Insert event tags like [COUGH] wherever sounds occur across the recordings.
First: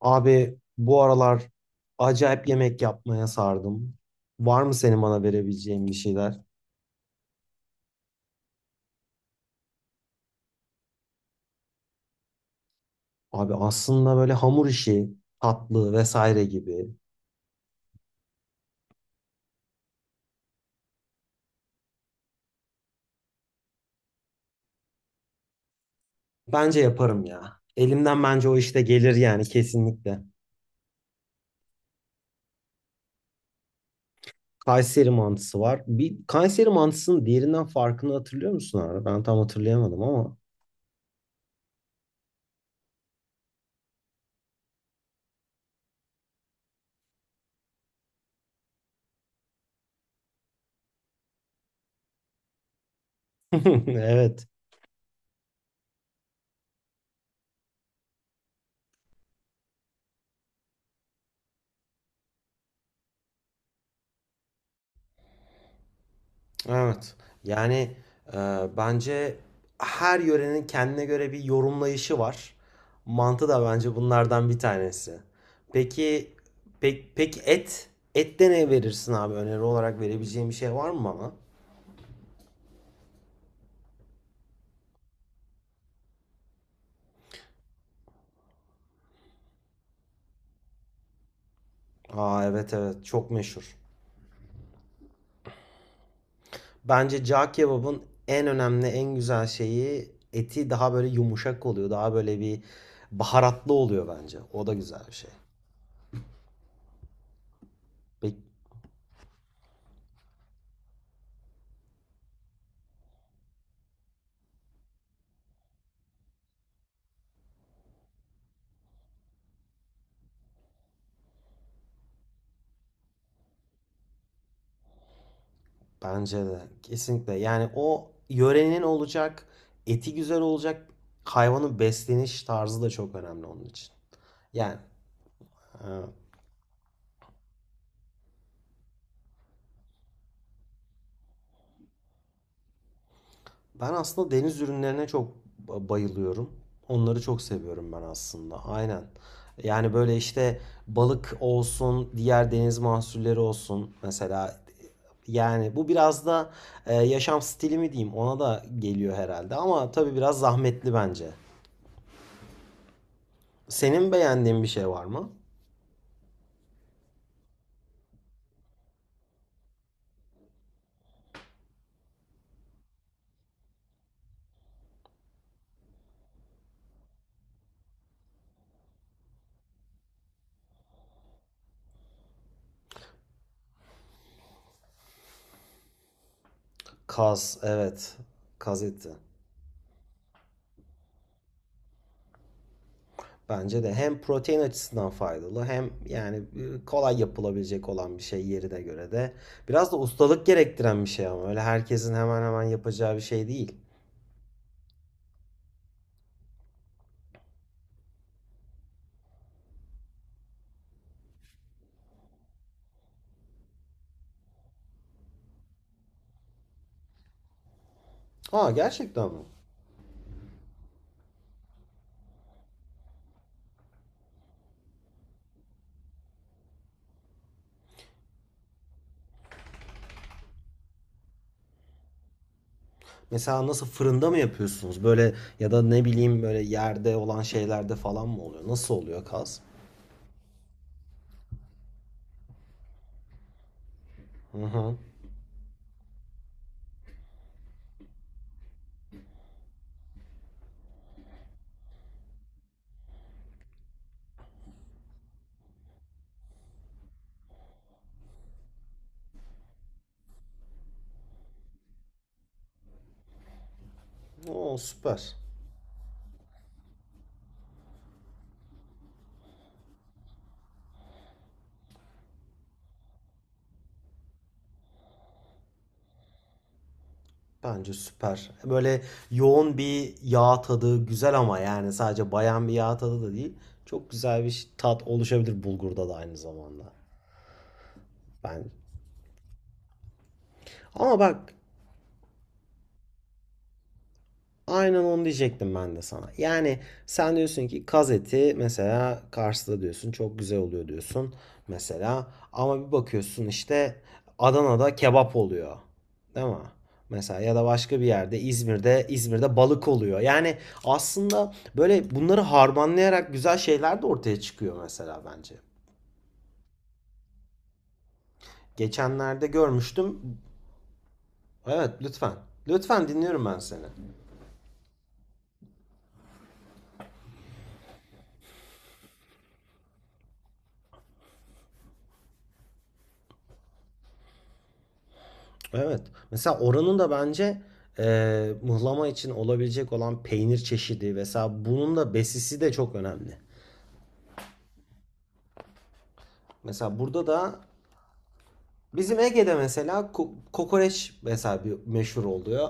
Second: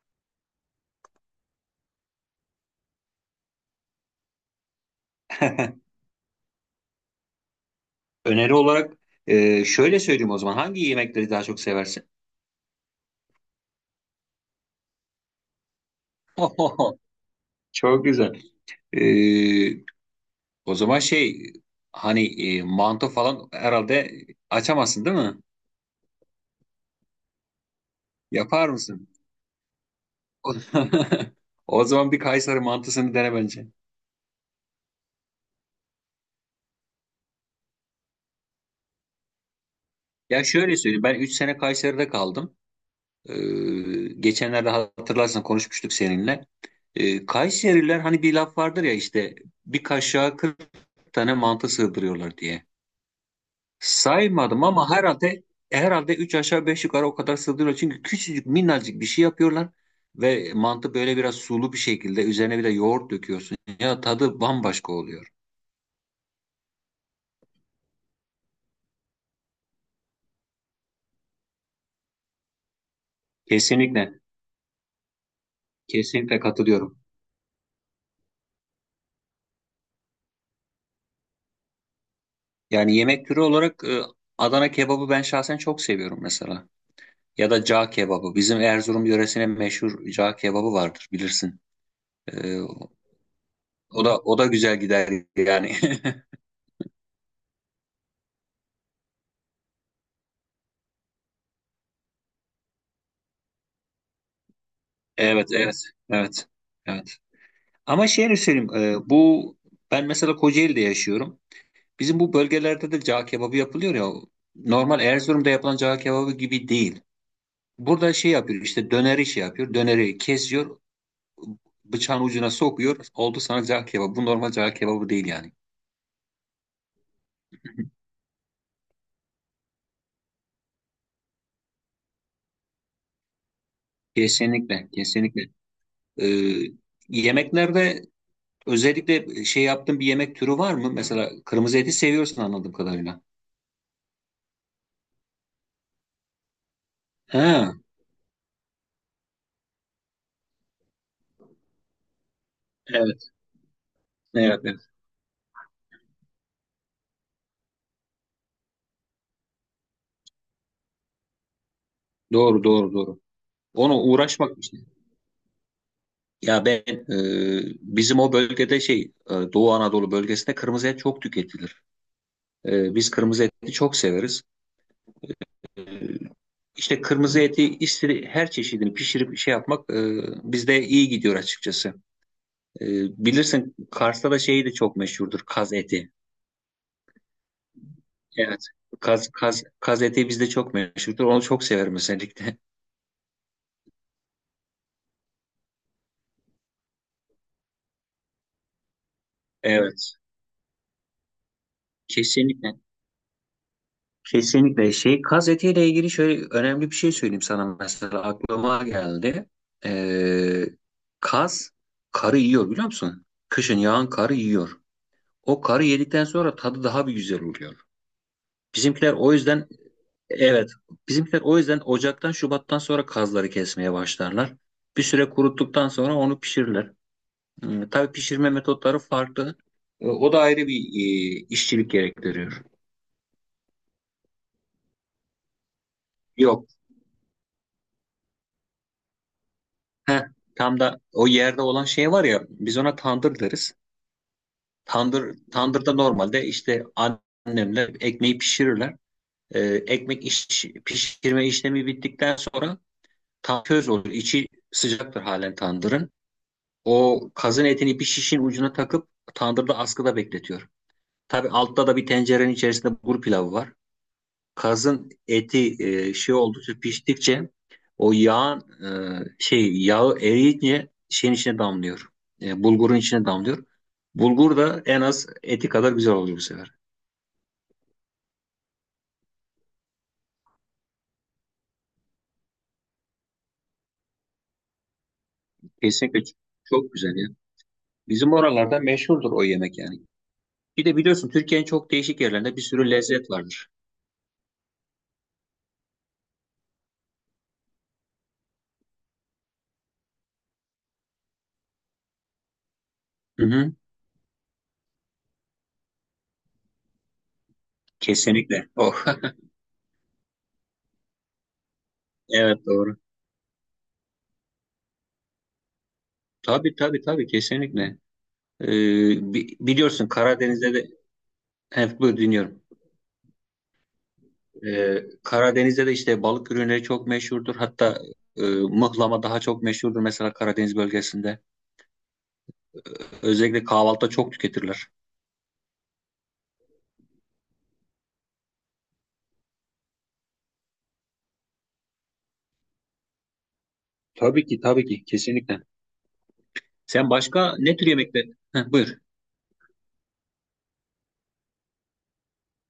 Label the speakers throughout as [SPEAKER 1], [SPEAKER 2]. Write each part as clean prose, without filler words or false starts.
[SPEAKER 1] Abi bu aralar acayip yemek yapmaya sardım. Var mı senin bana verebileceğin bir şeyler?
[SPEAKER 2] Öneri olarak şöyle söyleyeyim o zaman. Hangi yemekleri daha çok seversin?
[SPEAKER 1] Abi aslında böyle hamur işi, tatlı vesaire gibi.
[SPEAKER 2] [LAUGHS] Çok güzel. E, o zaman şey hani e, Mantı falan herhalde açamazsın değil mi?
[SPEAKER 1] Bence yaparım ya. Elimden bence o
[SPEAKER 2] Yapar
[SPEAKER 1] işte
[SPEAKER 2] mısın?
[SPEAKER 1] gelir yani kesinlikle.
[SPEAKER 2] [LAUGHS] O zaman bir Kayseri mantısını dene bence.
[SPEAKER 1] Kayseri mantısı var. Bir Kayseri mantısının diğerinden farkını hatırlıyor musun abi? Ben tam hatırlayamadım ama.
[SPEAKER 2] Ya şöyle söyleyeyim. Ben 3 sene Kayseri'de kaldım. E, Geçenlerde hatırlarsan konuşmuştuk seninle. Kayseriler hani bir laf vardır ya, işte bir kaşığa 40 tane mantı sığdırıyorlar diye.
[SPEAKER 1] [LAUGHS] Evet.
[SPEAKER 2] Saymadım ama herhalde 3 aşağı 5 yukarı o kadar sığdırıyor. Çünkü küçücük minnacık bir şey yapıyorlar ve mantı böyle biraz sulu bir şekilde, üzerine bir de yoğurt döküyorsun. Ya tadı bambaşka oluyor.
[SPEAKER 1] Evet. Yani e, bence her yörenin kendine göre bir yorumlayışı var. Mantı da bence
[SPEAKER 2] Kesinlikle.
[SPEAKER 1] bunlardan bir tanesi. Peki
[SPEAKER 2] Kesinlikle katılıyorum.
[SPEAKER 1] peki et ette ne verirsin abi? Öneri olarak verebileceğim bir şey var mı bana?
[SPEAKER 2] Yani yemek türü olarak Adana kebabı ben şahsen çok seviyorum mesela. Ya da cağ kebabı. Bizim Erzurum yöresine meşhur cağ kebabı vardır bilirsin.
[SPEAKER 1] Aa
[SPEAKER 2] E,
[SPEAKER 1] evet, evet, çok meşhur.
[SPEAKER 2] o da güzel gider yani. [LAUGHS]
[SPEAKER 1] Bence cağ kebabın en önemli en güzel şeyi eti daha böyle yumuşak oluyor. Daha böyle bir baharatlı oluyor bence. O da güzel bir şey.
[SPEAKER 2] Evet, evet, evet. Evet. Ama şeyini
[SPEAKER 1] Peki.
[SPEAKER 2] söyleyeyim. E, bu Ben mesela Kocaeli'de yaşıyorum. Bizim bu bölgelerde de cağ kebabı yapılıyor ya. Normal Erzurum'da yapılan cağ kebabı gibi değil. Burada şey yapıyor, işte döneri şey yapıyor. Döneri kesiyor. Bıçağın ucuna sokuyor. Oldu sana cağ kebabı. Bu normal cağ kebabı değil yani.
[SPEAKER 1] Bence de kesinlikle. Yani o yörenin olacak, eti güzel olacak, hayvanın besleniş tarzı da çok önemli onun için. Yani
[SPEAKER 2] Kesinlikle. Kesinlikle.
[SPEAKER 1] e,
[SPEAKER 2] E, Yemeklerde özellikle şey yaptığın bir yemek türü var mı? Mesela kırmızı eti seviyorsun anladığım kadarıyla.
[SPEAKER 1] ben aslında deniz ürünlerine çok bayılıyorum. Onları çok
[SPEAKER 2] Ha,
[SPEAKER 1] seviyorum ben aslında. Aynen. Yani böyle işte balık olsun, diğer deniz
[SPEAKER 2] evet.
[SPEAKER 1] mahsulleri olsun. Mesela
[SPEAKER 2] Evet, evet.
[SPEAKER 1] yani bu biraz da yaşam stili mi diyeyim ona da geliyor herhalde. Ama tabii biraz zahmetli bence.
[SPEAKER 2] Doğru, doğru, doğru. Ona
[SPEAKER 1] Senin
[SPEAKER 2] uğraşmak.
[SPEAKER 1] beğendiğin bir şey var mı?
[SPEAKER 2] Ya ben, e, bizim o bölgede şey, Doğu Anadolu bölgesinde kırmızı et çok tüketilir. Biz kırmızı eti çok severiz. E, işte kırmızı eti her çeşidini pişirip şey yapmak, bizde iyi gidiyor açıkçası. E, Bilirsin Kars'ta da şey de çok meşhurdur, kaz eti.
[SPEAKER 1] Kaz, evet.
[SPEAKER 2] Evet.
[SPEAKER 1] Kaz eti.
[SPEAKER 2] Kaz eti bizde çok meşhurdur. Onu çok severim özellikle.
[SPEAKER 1] Bence de hem protein açısından faydalı hem yani kolay yapılabilecek olan bir şey yerine göre de.
[SPEAKER 2] [LAUGHS]
[SPEAKER 1] Biraz da
[SPEAKER 2] Evet.
[SPEAKER 1] ustalık gerektiren bir şey ama öyle herkesin hemen hemen
[SPEAKER 2] Kesinlikle.
[SPEAKER 1] yapacağı bir şey değil.
[SPEAKER 2] Kesinlikle şey, kaz etiyle ilgili şöyle önemli bir şey söyleyeyim sana, mesela aklıma geldi. Ee, Kaz karı yiyor, biliyor musun? Kışın yağan karı yiyor. O karı yedikten sonra tadı daha bir güzel oluyor.
[SPEAKER 1] Aa
[SPEAKER 2] Bizimkiler
[SPEAKER 1] gerçekten
[SPEAKER 2] o
[SPEAKER 1] mi?
[SPEAKER 2] yüzden, evet, bizimkiler o yüzden Ocak'tan Şubat'tan sonra kazları kesmeye başlarlar. Bir süre kuruttuktan sonra onu pişirirler. Hmm, tabii pişirme metotları farklı. O da ayrı bir işçilik gerektiriyor.
[SPEAKER 1] Mesela nasıl fırında mı yapıyorsunuz? Böyle ya da ne bileyim böyle
[SPEAKER 2] Yok.
[SPEAKER 1] yerde olan şeylerde falan mı oluyor? Nasıl oluyor kaz?
[SPEAKER 2] Heh, tam da o yerde olan şey var ya, biz ona tandır deriz.
[SPEAKER 1] Hı hı.
[SPEAKER 2] Tandır, tandırda normalde işte annemler ekmeği pişirirler. Ee, Pişirme işlemi bittikten sonra tam köz olur. İçi sıcaktır halen tandırın. O kazın etini bir şişin ucuna takıp tandırda askıda bekletiyor. Tabii altta da bir tencerenin içerisinde bulgur pilavı var.
[SPEAKER 1] Oo
[SPEAKER 2] Kazın
[SPEAKER 1] süper.
[SPEAKER 2] eti oldukça piştikçe o yağ, yağı eriyince şeyin içine damlıyor. Bulgurun içine damlıyor. Bulgur da en az eti kadar güzel oluyor bu sefer.
[SPEAKER 1] Bence süper. Böyle yoğun bir yağ tadı güzel ama yani sadece bayan bir yağ tadı da değil. Çok güzel bir tat oluşabilir bulgurda da
[SPEAKER 2] Kesinlikle
[SPEAKER 1] aynı zamanda.
[SPEAKER 2] çok güzel ya. Bizim
[SPEAKER 1] Ben.
[SPEAKER 2] oralarda meşhurdur o yemek yani. Bir de
[SPEAKER 1] Ama
[SPEAKER 2] biliyorsun
[SPEAKER 1] bak,
[SPEAKER 2] Türkiye'nin çok değişik yerlerinde bir sürü lezzet vardır.
[SPEAKER 1] aynen onu diyecektim ben de sana. Yani sen diyorsun ki kaz eti mesela Kars'ta diyorsun çok güzel oluyor diyorsun mesela, ama bir bakıyorsun
[SPEAKER 2] Hı hı,
[SPEAKER 1] işte Adana'da kebap oluyor. Değil mi? Mesela ya da başka bir yerde
[SPEAKER 2] kesinlikle. Oh.
[SPEAKER 1] İzmir'de,
[SPEAKER 2] [LAUGHS]
[SPEAKER 1] İzmir'de balık oluyor. Yani aslında böyle bunları
[SPEAKER 2] Evet, doğru.
[SPEAKER 1] harmanlayarak güzel şeyler de ortaya çıkıyor mesela bence.
[SPEAKER 2] Tabii, tabii, tabii, kesinlikle. E,
[SPEAKER 1] Geçenlerde
[SPEAKER 2] Biliyorsun
[SPEAKER 1] görmüştüm.
[SPEAKER 2] Karadeniz'de de,
[SPEAKER 1] Evet,
[SPEAKER 2] hep buyur
[SPEAKER 1] lütfen.
[SPEAKER 2] dinliyorum.
[SPEAKER 1] Lütfen dinliyorum ben seni.
[SPEAKER 2] Karadeniz'de de işte balık ürünleri çok meşhurdur. Hatta mıhlama daha çok meşhurdur mesela Karadeniz bölgesinde. Özellikle kahvaltıda çok tüketirler.
[SPEAKER 1] Evet. Mesela oranın da bence mıhlama için olabilecek olan peynir çeşidi. Mesela bunun da besisi de çok önemli.
[SPEAKER 2] Tabii ki, tabii ki, kesinlikle.
[SPEAKER 1] Mesela
[SPEAKER 2] Sen
[SPEAKER 1] burada
[SPEAKER 2] başka
[SPEAKER 1] da
[SPEAKER 2] ne tür yemekler? Heh, buyur.
[SPEAKER 1] bizim Ege'de mesela kokoreç mesela bir meşhur oluyor.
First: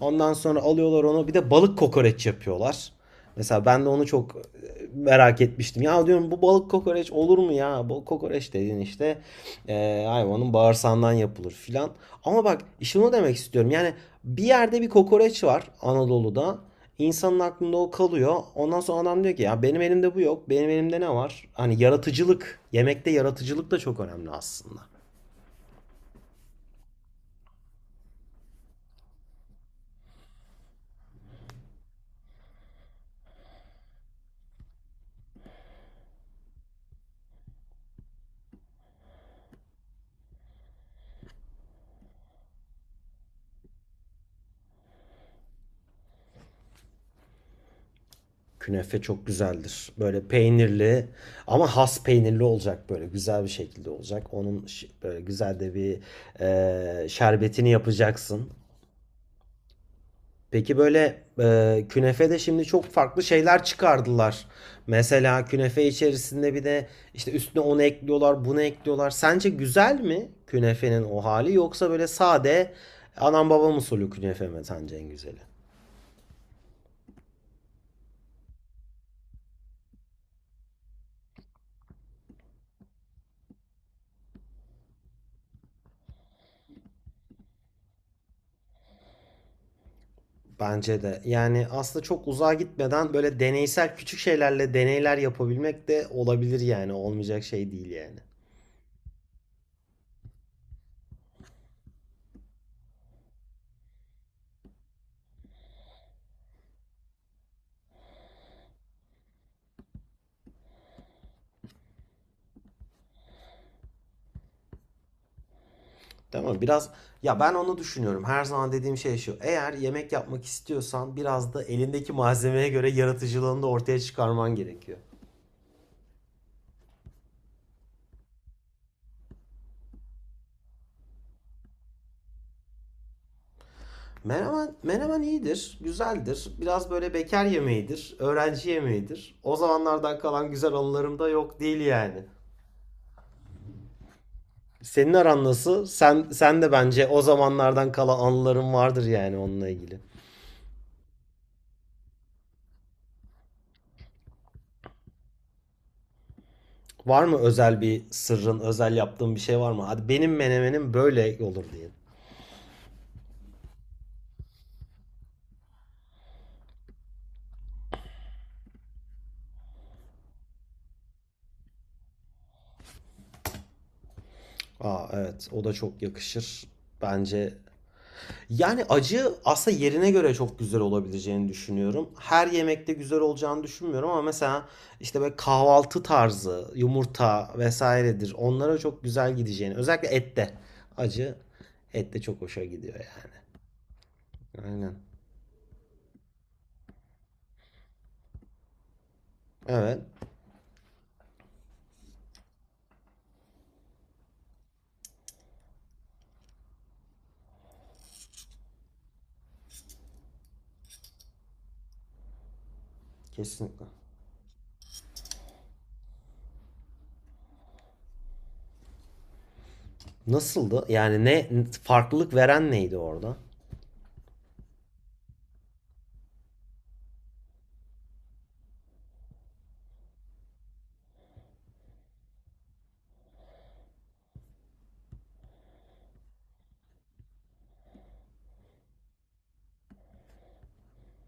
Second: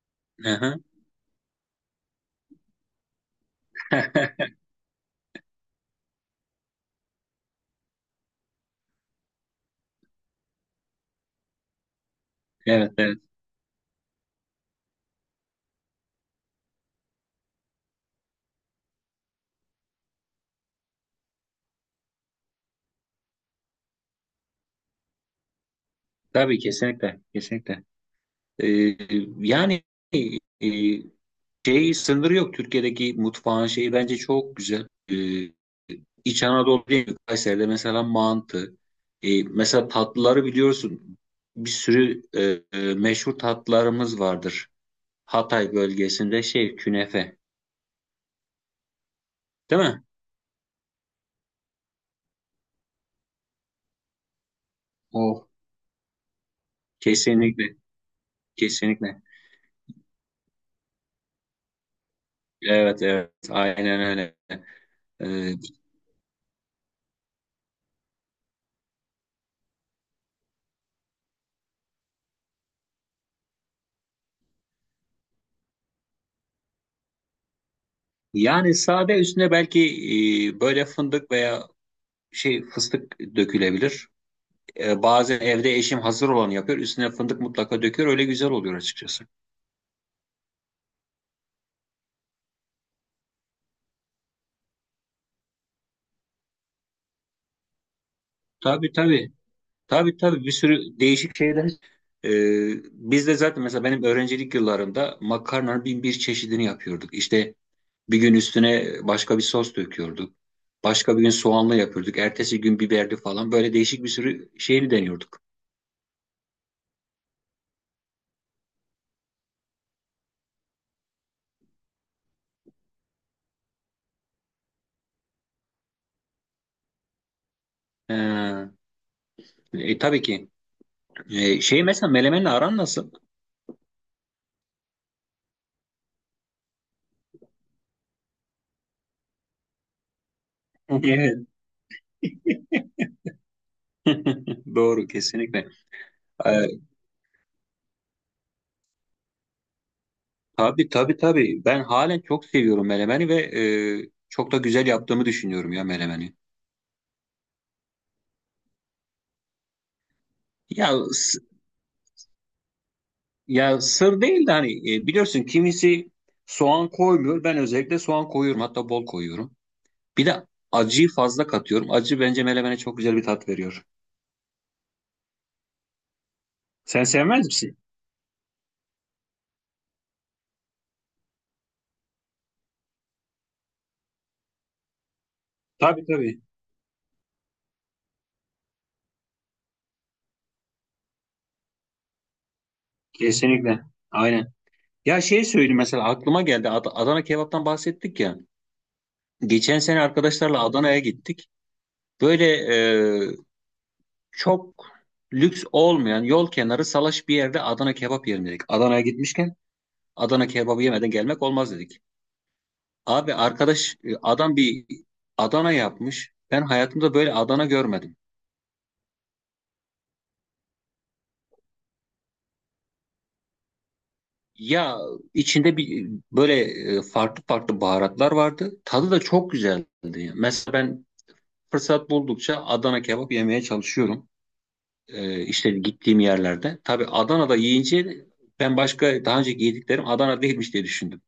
[SPEAKER 1] Ondan
[SPEAKER 2] Hı
[SPEAKER 1] sonra
[SPEAKER 2] hı.
[SPEAKER 1] alıyorlar onu bir de balık kokoreç yapıyorlar. Mesela ben de onu çok
[SPEAKER 2] [LAUGHS]
[SPEAKER 1] merak etmiştim. Ya diyorum bu balık kokoreç olur mu ya? Balık kokoreç dediğin işte hayvanın bağırsağından yapılır filan. Ama bak
[SPEAKER 2] Evet,
[SPEAKER 1] şunu
[SPEAKER 2] evet.
[SPEAKER 1] demek istiyorum. Yani bir yerde bir kokoreç var Anadolu'da. İnsanın aklında o kalıyor. Ondan sonra adam diyor ki ya benim elimde bu yok. Benim elimde ne var? Hani yaratıcılık. Yemekte yaratıcılık da çok önemli aslında.
[SPEAKER 2] Tabii, kesinlikle, kesinlikle. Ee, yani e, Şey sınırı yok, Türkiye'deki mutfağın şeyi bence çok güzel. İç Anadolu değil mi? Kayseri'de mesela mantı. Mesela tatlıları biliyorsun. Bir sürü meşhur tatlılarımız vardır. Hatay bölgesinde şey, künefe.
[SPEAKER 1] Künefe çok
[SPEAKER 2] Değil
[SPEAKER 1] güzeldir.
[SPEAKER 2] mi?
[SPEAKER 1] Böyle peynirli ama has peynirli olacak, böyle güzel bir şekilde olacak. Onun böyle
[SPEAKER 2] Oh.
[SPEAKER 1] güzel de bir şerbetini
[SPEAKER 2] Kesinlikle.
[SPEAKER 1] yapacaksın.
[SPEAKER 2] Kesinlikle.
[SPEAKER 1] Peki böyle künefede şimdi çok
[SPEAKER 2] Evet,
[SPEAKER 1] farklı
[SPEAKER 2] evet.
[SPEAKER 1] şeyler
[SPEAKER 2] Aynen öyle.
[SPEAKER 1] çıkardılar. Mesela
[SPEAKER 2] Ee,
[SPEAKER 1] künefe içerisinde bir de işte üstüne onu ekliyorlar, bunu ekliyorlar. Sence güzel mi künefenin o hali, yoksa böyle sade anam babam usulü künefe mi sence en güzeli?
[SPEAKER 2] Yani sade, üstüne belki böyle fındık veya şey, fıstık dökülebilir. Bazen evde eşim hazır olanı yapıyor. Üstüne fındık mutlaka döküyor. Öyle güzel oluyor açıkçası.
[SPEAKER 1] Bence de. Yani aslında çok uzağa gitmeden böyle deneysel küçük şeylerle deneyler yapabilmek de olabilir yani. Olmayacak şey değil yani.
[SPEAKER 2] Tabii, tabii. Tabii, tabii, bir sürü değişik şeyler. E, Biz de zaten mesela benim öğrencilik yıllarımda makarnanın bin bir çeşidini yapıyorduk. İşte bir gün üstüne başka bir sos döküyorduk. Başka bir gün soğanlı yapıyorduk. Ertesi gün biberli falan. Böyle değişik bir sürü şeyini deniyorduk.
[SPEAKER 1] Değil mi? Biraz, ya ben onu düşünüyorum. Her zaman dediğim şey şu: eğer yemek yapmak istiyorsan biraz da elindeki malzemeye göre yaratıcılığını da ortaya çıkarman gerekiyor.
[SPEAKER 2] E, tabii ki. Şey, mesela melemenle aran nasıl? [LAUGHS]
[SPEAKER 1] Menemen, menemen iyidir, güzeldir. Biraz böyle bekar yemeğidir, öğrenci yemeğidir. O zamanlardan kalan güzel anılarım da
[SPEAKER 2] Evet.
[SPEAKER 1] yok değil yani.
[SPEAKER 2] [LAUGHS] Doğru,
[SPEAKER 1] Senin aran
[SPEAKER 2] kesinlikle.
[SPEAKER 1] nasıl? Sen
[SPEAKER 2] Ee,
[SPEAKER 1] de bence o zamanlardan kala anıların vardır yani onunla ilgili.
[SPEAKER 2] Tabii, tabii, tabii. Ben halen çok seviyorum melemeni ve çok da güzel yaptığımı düşünüyorum ya melemeni.
[SPEAKER 1] Var mı özel bir sırrın, özel yaptığın bir şey var mı? Hadi benim
[SPEAKER 2] Ya
[SPEAKER 1] menemenim böyle
[SPEAKER 2] s-
[SPEAKER 1] olur diye.
[SPEAKER 2] Ya sır değil de hani, biliyorsun kimisi soğan koymuyor. Ben özellikle soğan koyuyorum. Hatta bol koyuyorum. Bir de acıyı fazla katıyorum. Acı bence melemene çok güzel bir tat veriyor.
[SPEAKER 1] Aa evet, o da çok yakışır
[SPEAKER 2] Sen sevmez
[SPEAKER 1] bence.
[SPEAKER 2] misin?
[SPEAKER 1] Yani acı aslında yerine göre çok güzel olabileceğini düşünüyorum. Her yemekte güzel olacağını düşünmüyorum ama mesela işte böyle kahvaltı
[SPEAKER 2] Tabii, tabii.
[SPEAKER 1] tarzı, yumurta vesairedir. Onlara çok güzel gideceğini. Özellikle ette. Acı ette çok hoşa gidiyor yani.
[SPEAKER 2] Kesinlikle. Aynen.
[SPEAKER 1] Aynen.
[SPEAKER 2] Ya şey söyleyeyim, mesela aklıma geldi. Adana kebaptan bahsettik ya. Geçen sene
[SPEAKER 1] Evet.
[SPEAKER 2] arkadaşlarla Adana'ya gittik. Böyle çok lüks olmayan, yol kenarı salaş bir yerde Adana kebap yiyelim dedik. Adana'ya gitmişken Adana kebabı yemeden gelmek olmaz dedik. Abi
[SPEAKER 1] Kesinlikle.
[SPEAKER 2] arkadaş, adam bir Adana yapmış. Ben hayatımda böyle Adana görmedim.
[SPEAKER 1] Nasıldı? Yani ne farklılık veren neydi orada?
[SPEAKER 2] Ya içinde bir böyle farklı farklı baharatlar vardı. Tadı da çok güzeldi. Mesela ben fırsat buldukça Adana kebap yemeye çalışıyorum. İşte gittiğim yerlerde. Tabii Adana'da yiyince ben başka daha önce yediklerim Adana değilmiş diye düşündüm.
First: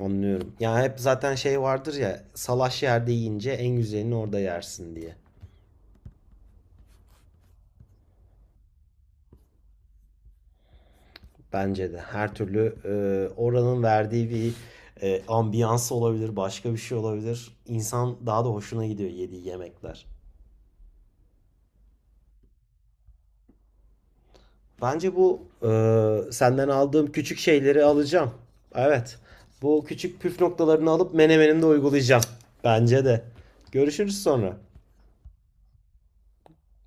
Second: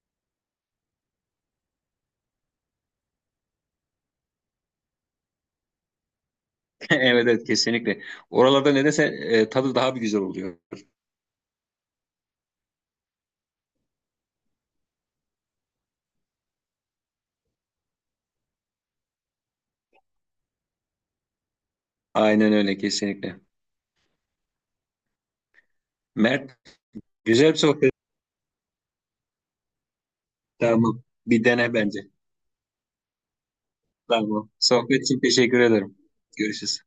[SPEAKER 1] Anlıyorum. Yani hep zaten şey vardır ya, salaş yerde yiyince en güzelini orada yersin diye.
[SPEAKER 2] [LAUGHS] Evet, evet, kesinlikle. Oralarda nedense tadı daha bir güzel oluyor.
[SPEAKER 1] Bence de. Her türlü oranın verdiği bir ambiyans olabilir, başka bir şey olabilir. İnsan daha da hoşuna gidiyor yediği yemekler.
[SPEAKER 2] Aynen öyle, kesinlikle.
[SPEAKER 1] Bence bu
[SPEAKER 2] Mert,
[SPEAKER 1] senden aldığım küçük
[SPEAKER 2] güzel bir
[SPEAKER 1] şeyleri
[SPEAKER 2] sohbet.
[SPEAKER 1] alacağım. Evet. Bu küçük püf noktalarını
[SPEAKER 2] Tamam.
[SPEAKER 1] alıp
[SPEAKER 2] Bir
[SPEAKER 1] menemenimde
[SPEAKER 2] dene bence.
[SPEAKER 1] uygulayacağım. Bence de. Görüşürüz
[SPEAKER 2] Tamam.
[SPEAKER 1] sonra.
[SPEAKER 2] Sohbet için teşekkür ederim. Görüşürüz.